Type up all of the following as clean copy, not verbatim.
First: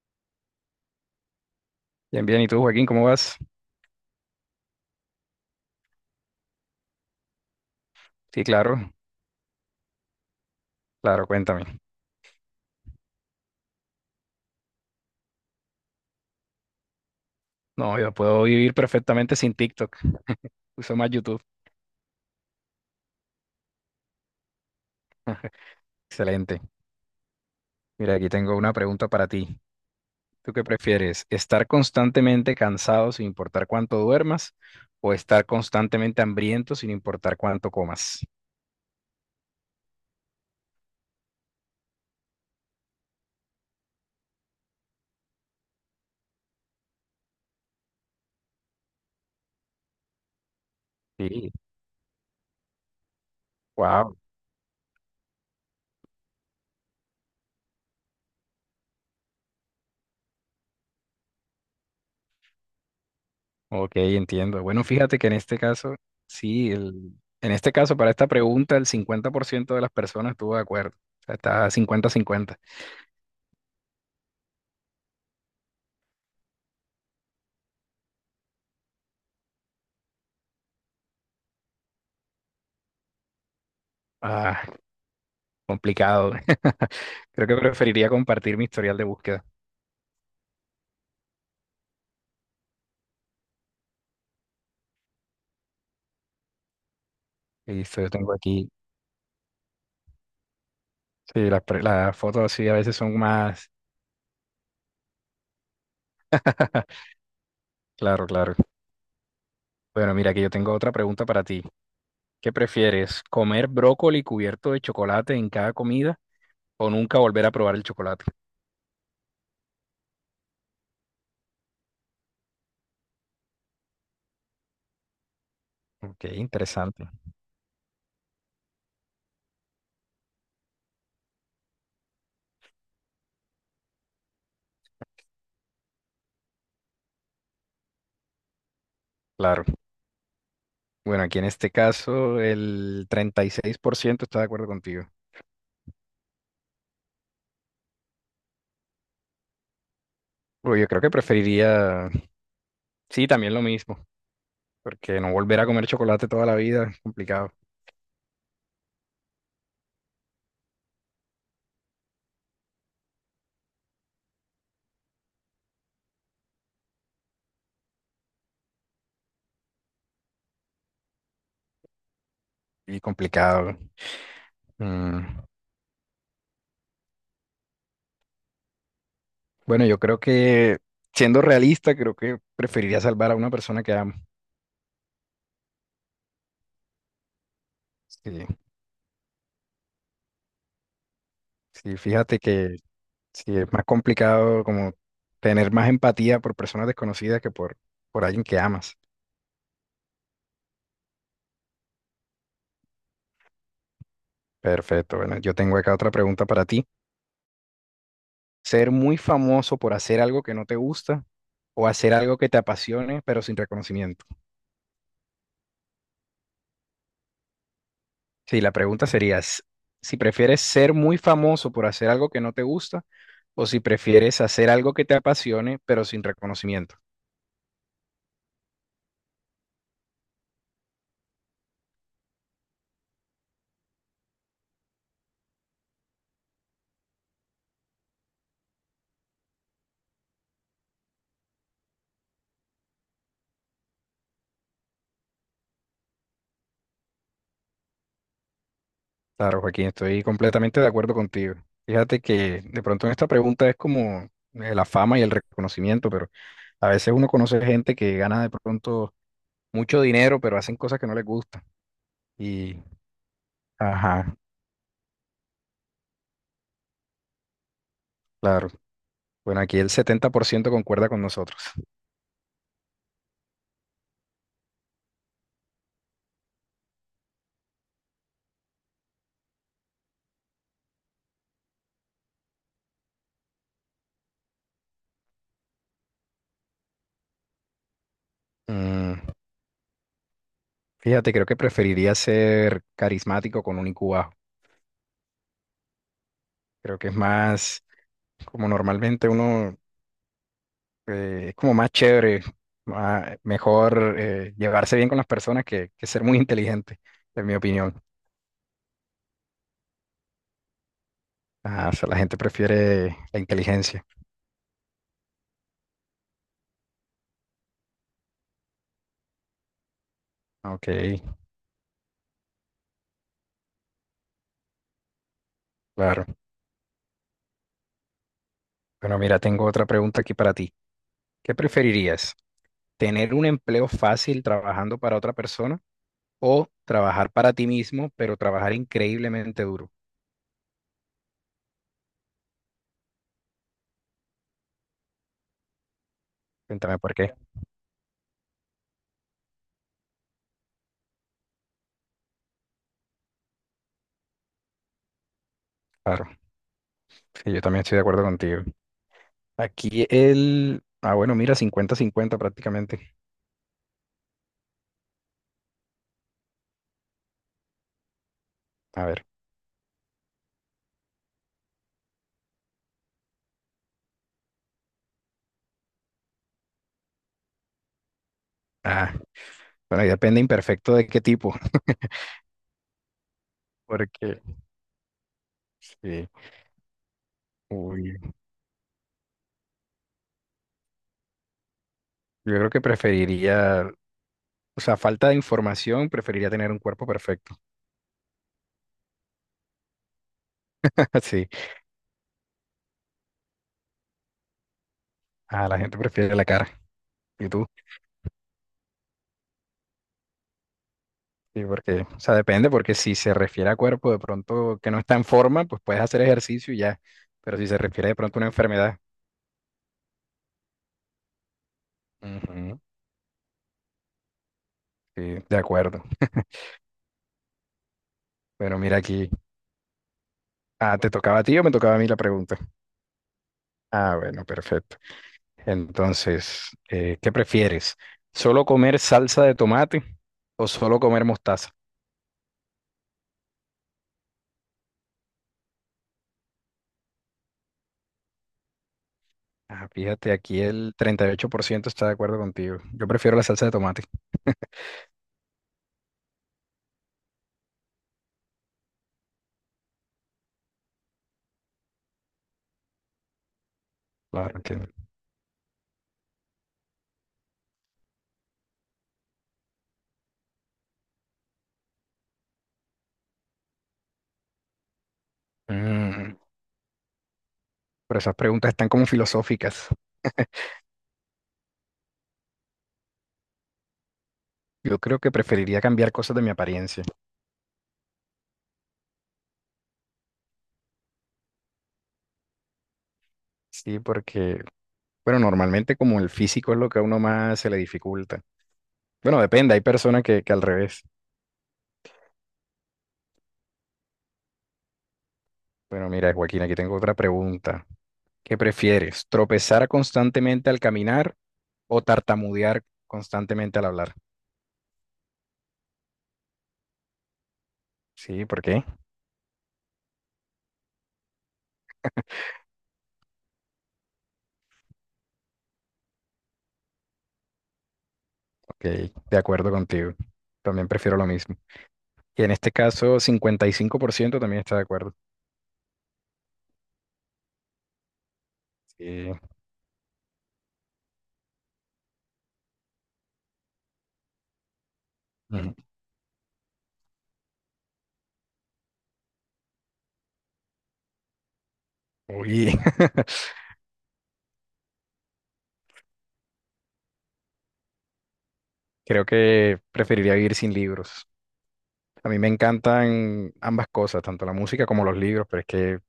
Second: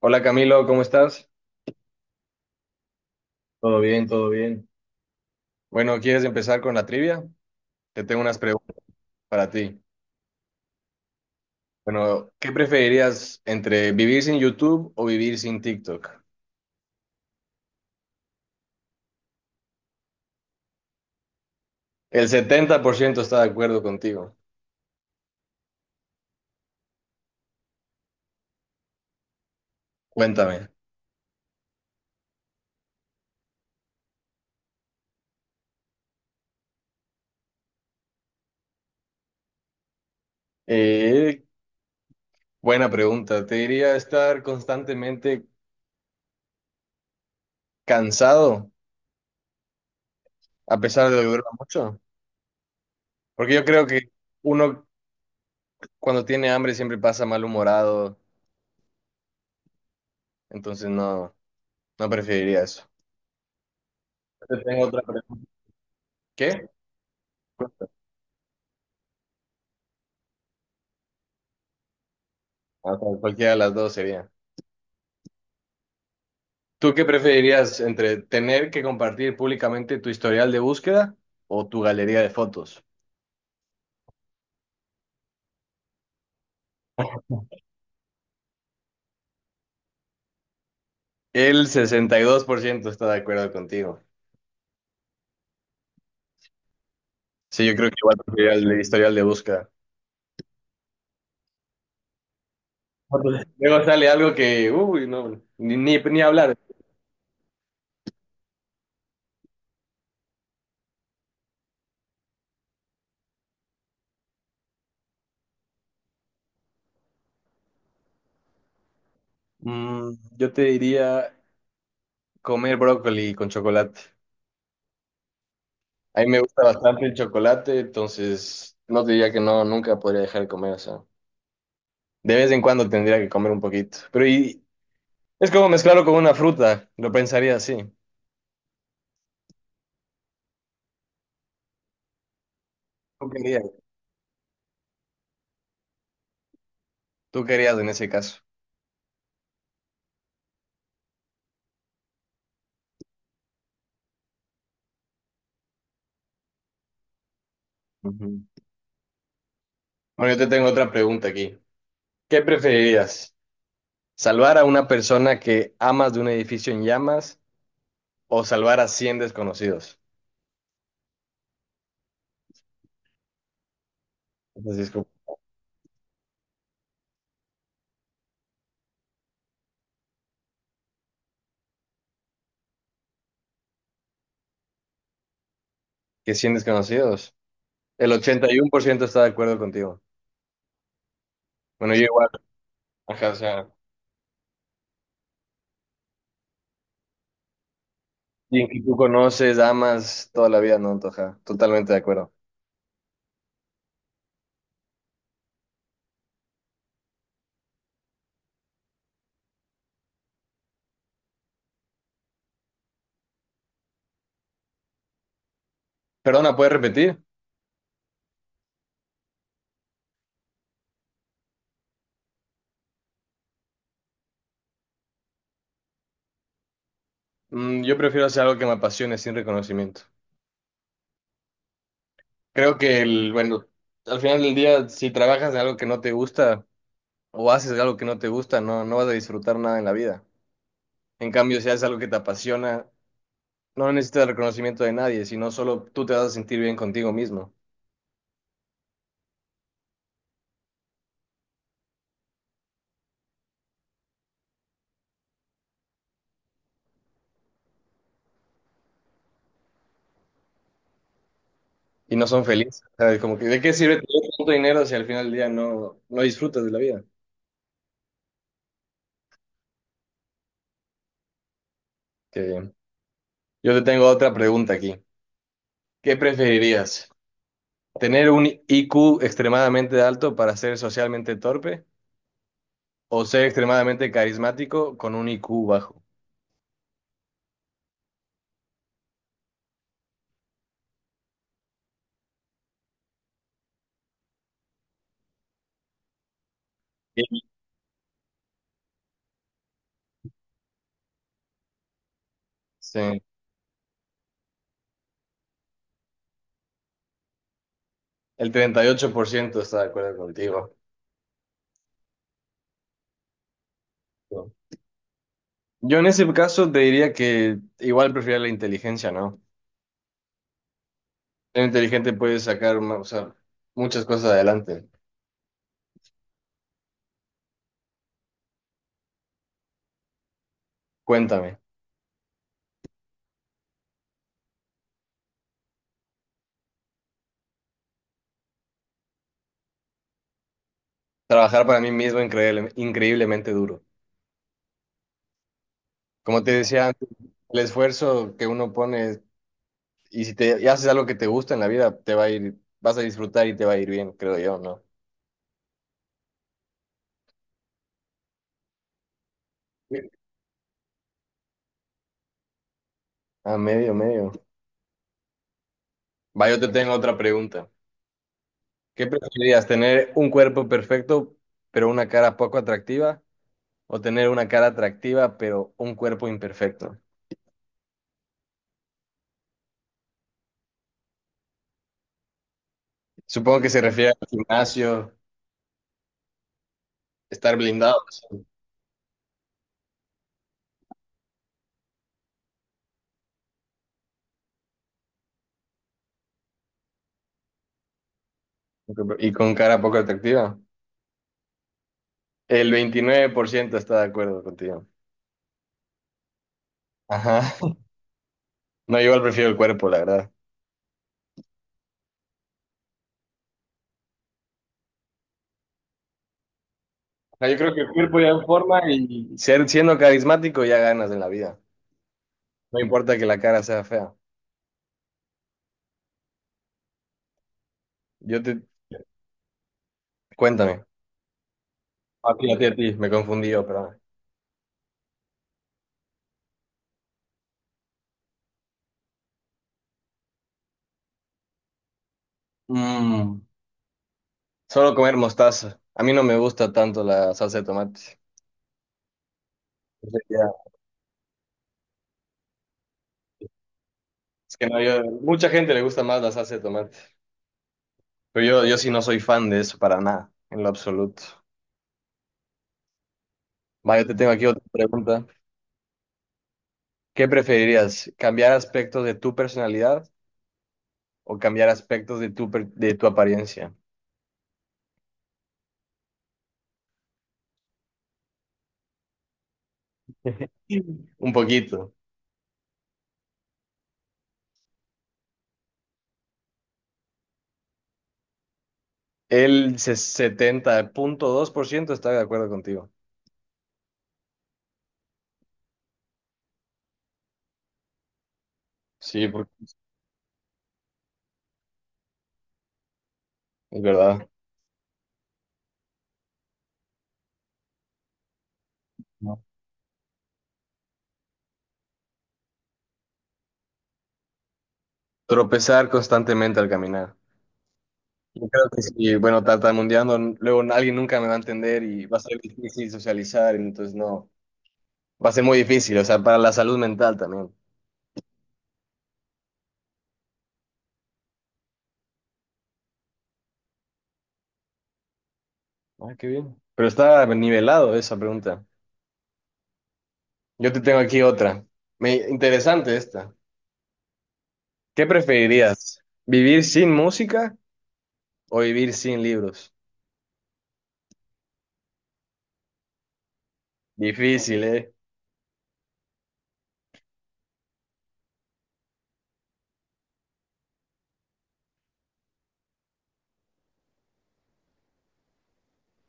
Hola Camilo, ¿cómo estás? Bien, bien. ¿Y tú, Joaquín, cómo vas? Todo bien, todo bien. Bueno, ¿quieres empezar con la trivia? Te tengo unas Sí, preguntas claro, para ti. claro, cuéntame. Bueno, ¿qué preferirías entre vivir sin YouTube o vivir sin TikTok? No, yo puedo vivir perfectamente sin TikTok. Uso más YouTube. El 70% está de acuerdo contigo. Excelente. Mira, aquí tengo una pregunta para ti. ¿Tú qué Cuéntame. prefieres? ¿Estar constantemente cansado sin importar cuánto duermas o estar constantemente hambriento sin importar cuánto comas? Eh, Buena pregunta. ¿Te diría estar constantemente cansado a pesar de que duerma Sí. mucho? Porque yo creo que Wow. uno cuando tiene hambre siempre pasa malhumorado, entonces no, no preferiría eso. Ok, Te entiendo. tengo Bueno, otra fíjate que en pregunta. este caso, ¿Qué? sí, en este caso, para esta pregunta, el 50% de las personas estuvo de acuerdo. O sea, está 50-50. O sea, cualquiera de las dos sería. ¿Tú qué preferirías entre tener que compartir públicamente tu historial de búsqueda o tu galería de fotos? Ah, complicado. Creo que preferiría compartir mi historial de búsqueda. El 62% está de acuerdo contigo. Sí, yo creo que Listo, yo igual tengo preferiría aquí. el historial de búsqueda. Sí, las fotos así a veces son más. Luego sale algo que, uy, no, ni hablar. Claro, claro. Bueno, mira, que yo tengo otra pregunta para ti. ¿Qué prefieres? ¿Comer brócoli cubierto de chocolate en cada comida o nunca volver a probar el chocolate? Mm, yo te diría comer brócoli con chocolate. A Ok, mí me gusta bastante interesante. el chocolate, entonces no te diría que no, nunca podría dejar de comer, o sea, de vez en cuando tendría que comer un poquito. Pero ¿y, es como mezclarlo con una fruta, lo pensaría así. Claro. Bueno, aquí en este caso el Tú treinta y querías, seis por ciento está de acuerdo contigo. tú querías en ese caso. Uy, yo creo que preferiría, sí, también lo mismo, porque no volver a comer chocolate toda la vida es complicado. Ujú. Bueno, yo te tengo otra pregunta aquí. ¿Qué preferirías? ¿Salvar a una persona que amas de un edificio en llamas o salvar a 100 desconocidos? Y complicado. Entonces, como, Mm, Bueno, yo creo que, siendo realista, creo que preferiría salvar a una persona que amo. ¿qué 100 desconocidos? El Sí, 81% está de acuerdo contigo. Bueno, sí, yo igual, fíjate que ajá, o sí, sea, es más complicado como tener más empatía por personas desconocidas que por alguien que alguien que tú amas. conoces, amas toda la vida, no, Antoja, totalmente de acuerdo. Perfecto. Bueno, yo tengo acá otra pregunta para ti. ¿Ser muy famoso por hacer algo que no te gusta o hacer algo que te apasione pero sin reconocimiento? Perdona, ¿puedes repetir? Sí, la pregunta sería si prefieres ser muy famoso por hacer algo que no te gusta o si prefieres hacer algo que te apasione pero sin reconocimiento. Mm, yo prefiero hacer algo que me apasione sin reconocimiento. Creo que el, bueno, al final del día, si trabajas de algo que no te gusta o haces algo que no te gusta, no, no vas a disfrutar nada en la vida. En cambio, si haces algo que te apasiona, no necesitas el reconocimiento de nadie, sino solo tú te vas a sentir bien contigo mismo Claro, Joaquín, estoy completamente de acuerdo contigo. Fíjate que de pronto en esta pregunta es como la fama y el reconocimiento, pero a veces uno conoce gente que gana de pronto mucho dinero pero hacen cosas que no les gustan. y no son felices. Y, O sea, es como que, ¿de qué sirve tener ajá, tanto dinero si al final del día no, no disfrutas de la vida? claro. Bueno, aquí el 70% concuerda con nosotros. Qué bien. Yo te tengo otra pregunta aquí. ¿Qué preferirías? ¿Tener un IQ extremadamente alto para ser socialmente torpe o ser extremadamente carismático con un IQ bajo? Mm, fíjate, creo que preferiría ser carismático con un IQ bajo. Creo que es más como normalmente uno, es como más chévere, Sí, mejor llevarse bien con las personas que ser muy inteligente, en mi opinión. el 38% está de acuerdo contigo. Ah, o sea, la gente prefiere la inteligencia. Yo en ese caso te diría que igual prefiero la inteligencia, ¿no? Ok, Ser inteligente puede sacar, ma- o sea, muchas cosas adelante. claro. Bueno, mira, tengo otra pregunta aquí para ti. ¿Qué Cuéntame. preferirías? ¿Tener un empleo fácil trabajando para otra persona o trabajar para ti mismo, pero trabajar increíblemente duro? Trabajar para mí mismo increíble- increíblemente duro. Como te decía Cuéntame antes, por qué. el esfuerzo que uno pone y si te y haces algo que te gusta en la vida, te va a ir, vas a disfrutar y te va a ir bien, creo yo, ¿no? Claro, sí, yo también estoy de acuerdo contigo. Ah, bueno, mira, 50-50 prácticamente. A medio, medio. Va, yo te tengo otra pregunta. A ¿Qué ver. preferirías? ¿Tener un cuerpo perfecto pero una cara poco atractiva? ¿O tener una cara atractiva pero un cuerpo imperfecto? Ah, bueno, ahí depende imperfecto de qué tipo, Supongo que se refiere al porque gimnasio, sí. estar blindado Uy, yo creo que preferiría, o sea, falta de información, preferiría tener un cuerpo perfecto. y con cara poco atractiva. Sí. El 29% está de acuerdo contigo. Ah, la gente prefiere la cara. Ajá. ¿Y tú? No, yo igual prefiero el cuerpo, la verdad. Sí, porque, o sea, depende, porque si se refiere a cuerpo de pronto que no está en forma, pues puedes hacer ejercicio y ya. O sea, yo Pero si creo se que el refiere de cuerpo ya pronto a en una forma enfermedad. y ser, siendo carismático ya ganas en la vida. No Ujú, importa que la cara sea fea. sí, de acuerdo. Yo te... Pero mira aquí. Cuéntame. Ah, ¿te tocaba a ti o me tocaba a mí la A ti, a pregunta? ti, a ti. Me confundí yo, pero... Ah, bueno, perfecto. Entonces, ¿qué prefieres? ¿Solo comer salsa de tomate o solo comer mostaza? Mm. Solo comer mostaza. A mí no me gusta tanto la salsa de tomate. Ah, Entonces, fíjate, ya, aquí el 38% está de acuerdo contigo. Yo prefiero la salsa de tomate. es que no, yo, mucha gente le gusta más la salsa de tomate. Pero yo sí no soy fan de eso para nada, en lo absoluto. Va, yo te tengo aquí Claro, otra entiendo. pregunta. ¿Qué preferirías? ¿Cambiar aspectos de tu personalidad o cambiar aspectos de tu, per- de tu apariencia? Mm, pero esas preguntas están como filosóficas. Un poquito. Yo creo que preferiría cambiar cosas de mi apariencia. El se- 70,2% está de acuerdo contigo. Sí, porque, bueno, normalmente como el físico es lo que a uno más se le dificulta. Sí, Bueno, porque depende, hay personas que al revés. es verdad. Bueno, mira, Joaquín, aquí tengo otra pregunta. ¿Qué prefieres? No. ¿Tropezar constantemente al caminar o tartamudear constantemente al hablar? Tropezar constantemente al caminar. Sí, Yo ¿por creo que qué? sí, bueno, tartamudeando, luego alguien nunca me va a entender y va a ser difícil socializar, entonces no, va a ser muy difícil, o sea, para la salud mental también. Ok, de acuerdo contigo. También prefiero lo mismo. Y en este caso, 55% también está de acuerdo. Ah, qué bien. Pero está nivelado esa pregunta. Sí. Yo te tengo aquí otra. Me, interesante esta. ¿Qué Ujú. preferirías? ¿Vivir sin música o vivir sin libros? Uy, Difícil, ¿eh? creo que preferiría vivir sin libros. A mí me encantan ambas cosas, tanto la música como los libros, pero es que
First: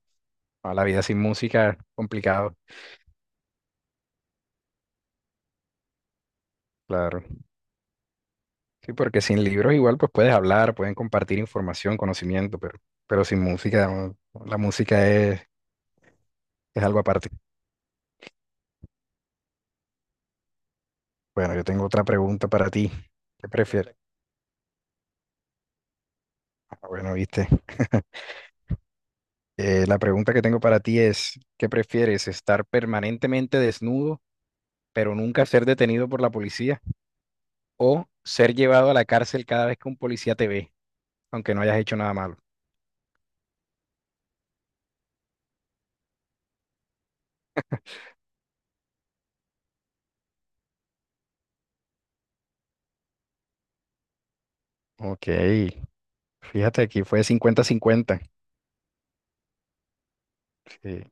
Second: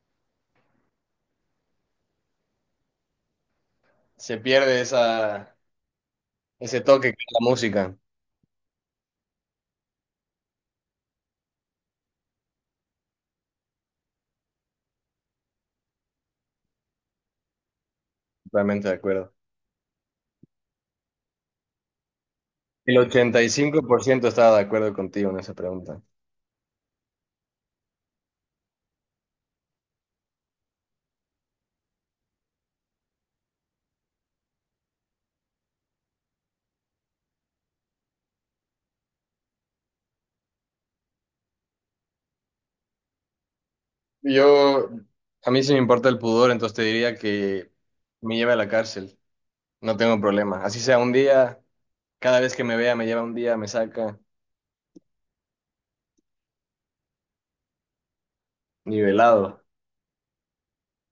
a la vida sin música es complicado. Se pierde esa, ese toque que Claro. es la música. Sí, porque sin libros igual pues puedes hablar, pueden compartir información, conocimiento, pero sin música, no, la música es algo aparte. Totalmente de acuerdo. Bueno, yo tengo otra pregunta para ti. El ¿Qué prefieres? 85% estaba de acuerdo contigo en esa pregunta. Ah, bueno, viste. La pregunta que tengo para ti es, ¿qué prefieres? ¿Estar permanentemente desnudo, pero nunca ser detenido por la policía? ¿O ser llevado a la cárcel cada vez que un policía te ve, aunque no hayas hecho nada malo? Yo, a mí sí me importa el pudor, entonces te diría que me lleve a la cárcel. No tengo problema. Así sea un día, cada vez que me vea me lleva un día, me saca Ok, fíjate, aquí fue 50-50. nivelado. Sí,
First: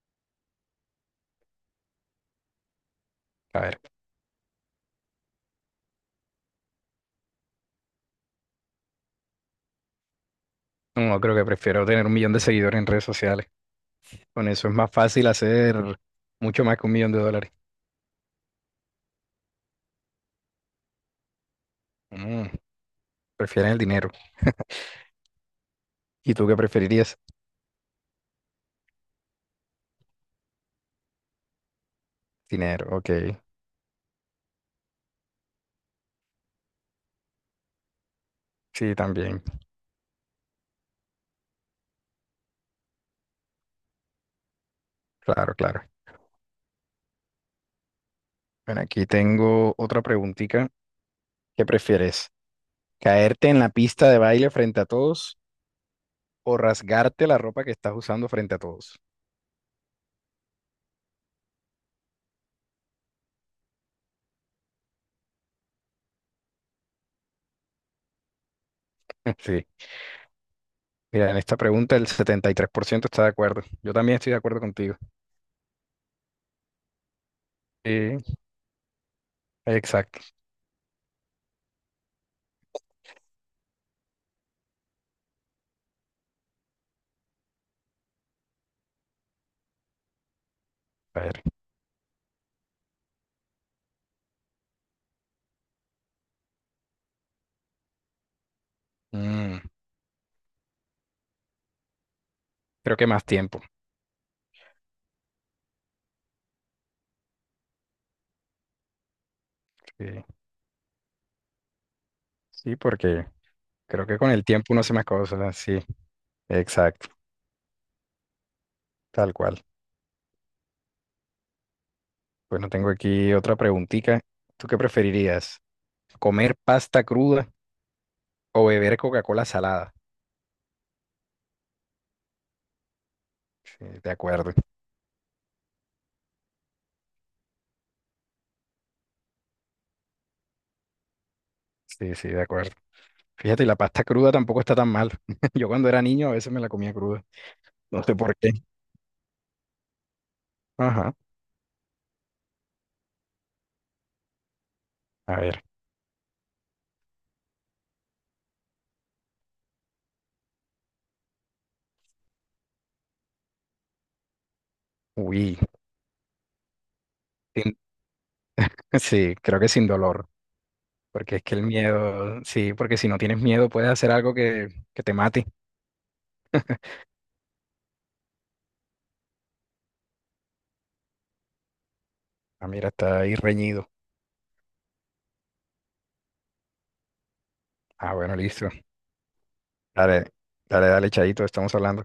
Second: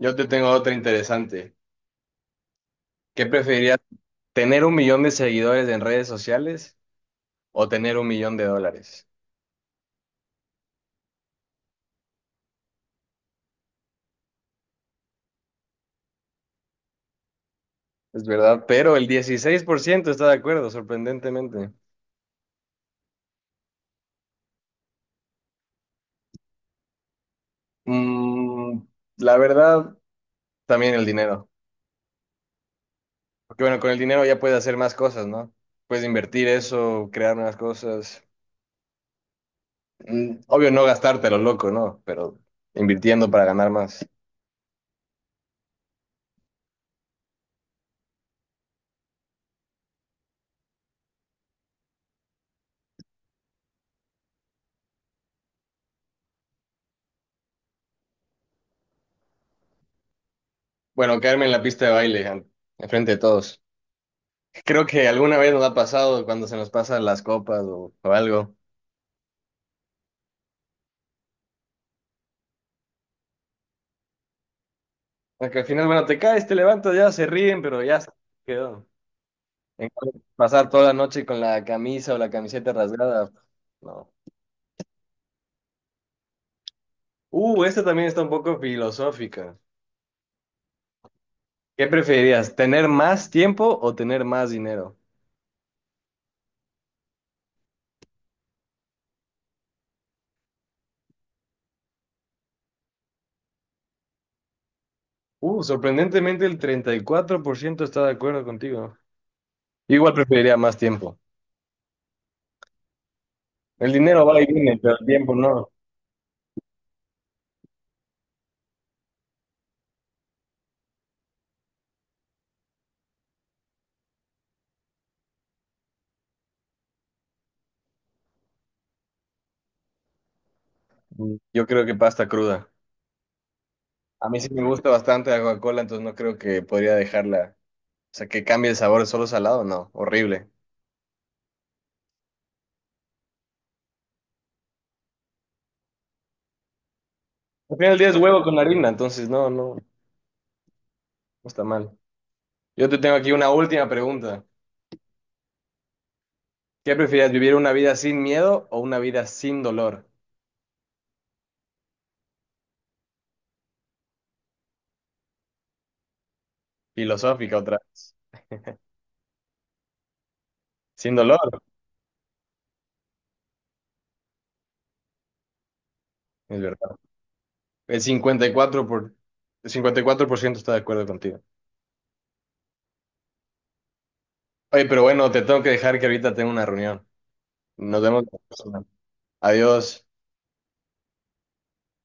Yo te tengo otra interesante. ¿Qué a preferirías, ver. tener 1 millón de seguidores en redes sociales o tener 1 millón de dólares? No, creo que prefiero tener 1 millón de seguidores en redes sociales. Con eso es más fácil hacer mucho más que 1 millón de dólares. Es verdad, pero el 16% está de acuerdo, sorprendentemente. Mm, prefieren el dinero. ¿Y tú qué preferirías? Mm, la verdad, también el dinero. Dinero, ok. Porque bueno, con el dinero ya puedes hacer más cosas, ¿no? Puedes invertir eso, crear nuevas cosas. Sí, también. Mm, obvio no gastártelo, loco, ¿no? Pero invirtiendo para ganar más. Claro, claro. Bueno, aquí tengo otra preguntita. ¿Qué prefieres? ¿Caerte en la pista de baile frente a todos o rasgarte la ropa que estás usando frente a todos? Bueno, caerme en la pista de baile, an- enfrente de todos. Creo que alguna vez nos ha pasado cuando se nos pasan las copas o algo. Sí. Mira, en esta pregunta el 73% está de acuerdo. Yo también estoy de acuerdo contigo. Porque al final, bueno, te caes, te levantas, ya se ríen, pero ya se Sí, quedó. En cambio, exacto. pasar toda la noche con la camisa o la camiseta rasgada, no. Esta también está un poco filosófica. A ver. ¿Qué preferirías, tener más tiempo o tener más dinero? Mm, creo que más tiempo. Sorprendentemente el 34% está de acuerdo contigo. Yo igual Sí, preferiría más tiempo. sí, porque El creo que dinero con va el y tiempo viene, uno hace pero el más tiempo cosas, no. sí, exacto, tal cual. Bueno, tengo aquí otra preguntita. ¿Tú qué preferirías? ¿Comer pasta cruda o beber Coca-Cola salada? Yo creo que pasta cruda. Sí, de A mí sí acuerdo. me gusta bastante la Coca-Cola, entonces no creo que podría dejarla. O sea, que cambie el sabor solo salado, no, horrible. Sí, sí, de acuerdo. Fíjate, y la pasta cruda tampoco está tan mal. Yo cuando era niño a veces me la comía cruda. Al final del No día sé es por huevo qué. con harina, entonces no Ajá. está mal. Yo te tengo aquí una última pregunta. A ver. ¿Qué prefieres, vivir una vida sin miedo o una vida sin dolor? Uy. Filosófica sin- otra vez. Sí, creo que sin dolor. Sin Porque dolor, es que el miedo, sí, porque si no tienes miedo puedes hacer algo que te mate. es verdad. El 54 por, el 54% está de acuerdo contigo. Ah, mira, está ahí reñido. Oye, pero bueno, te tengo que dejar que ahorita tengo una reunión. Nos Ah, vemos bueno, la listo. próxima. Adiós. Dale, dale, dale, Chaito, estamos hablando.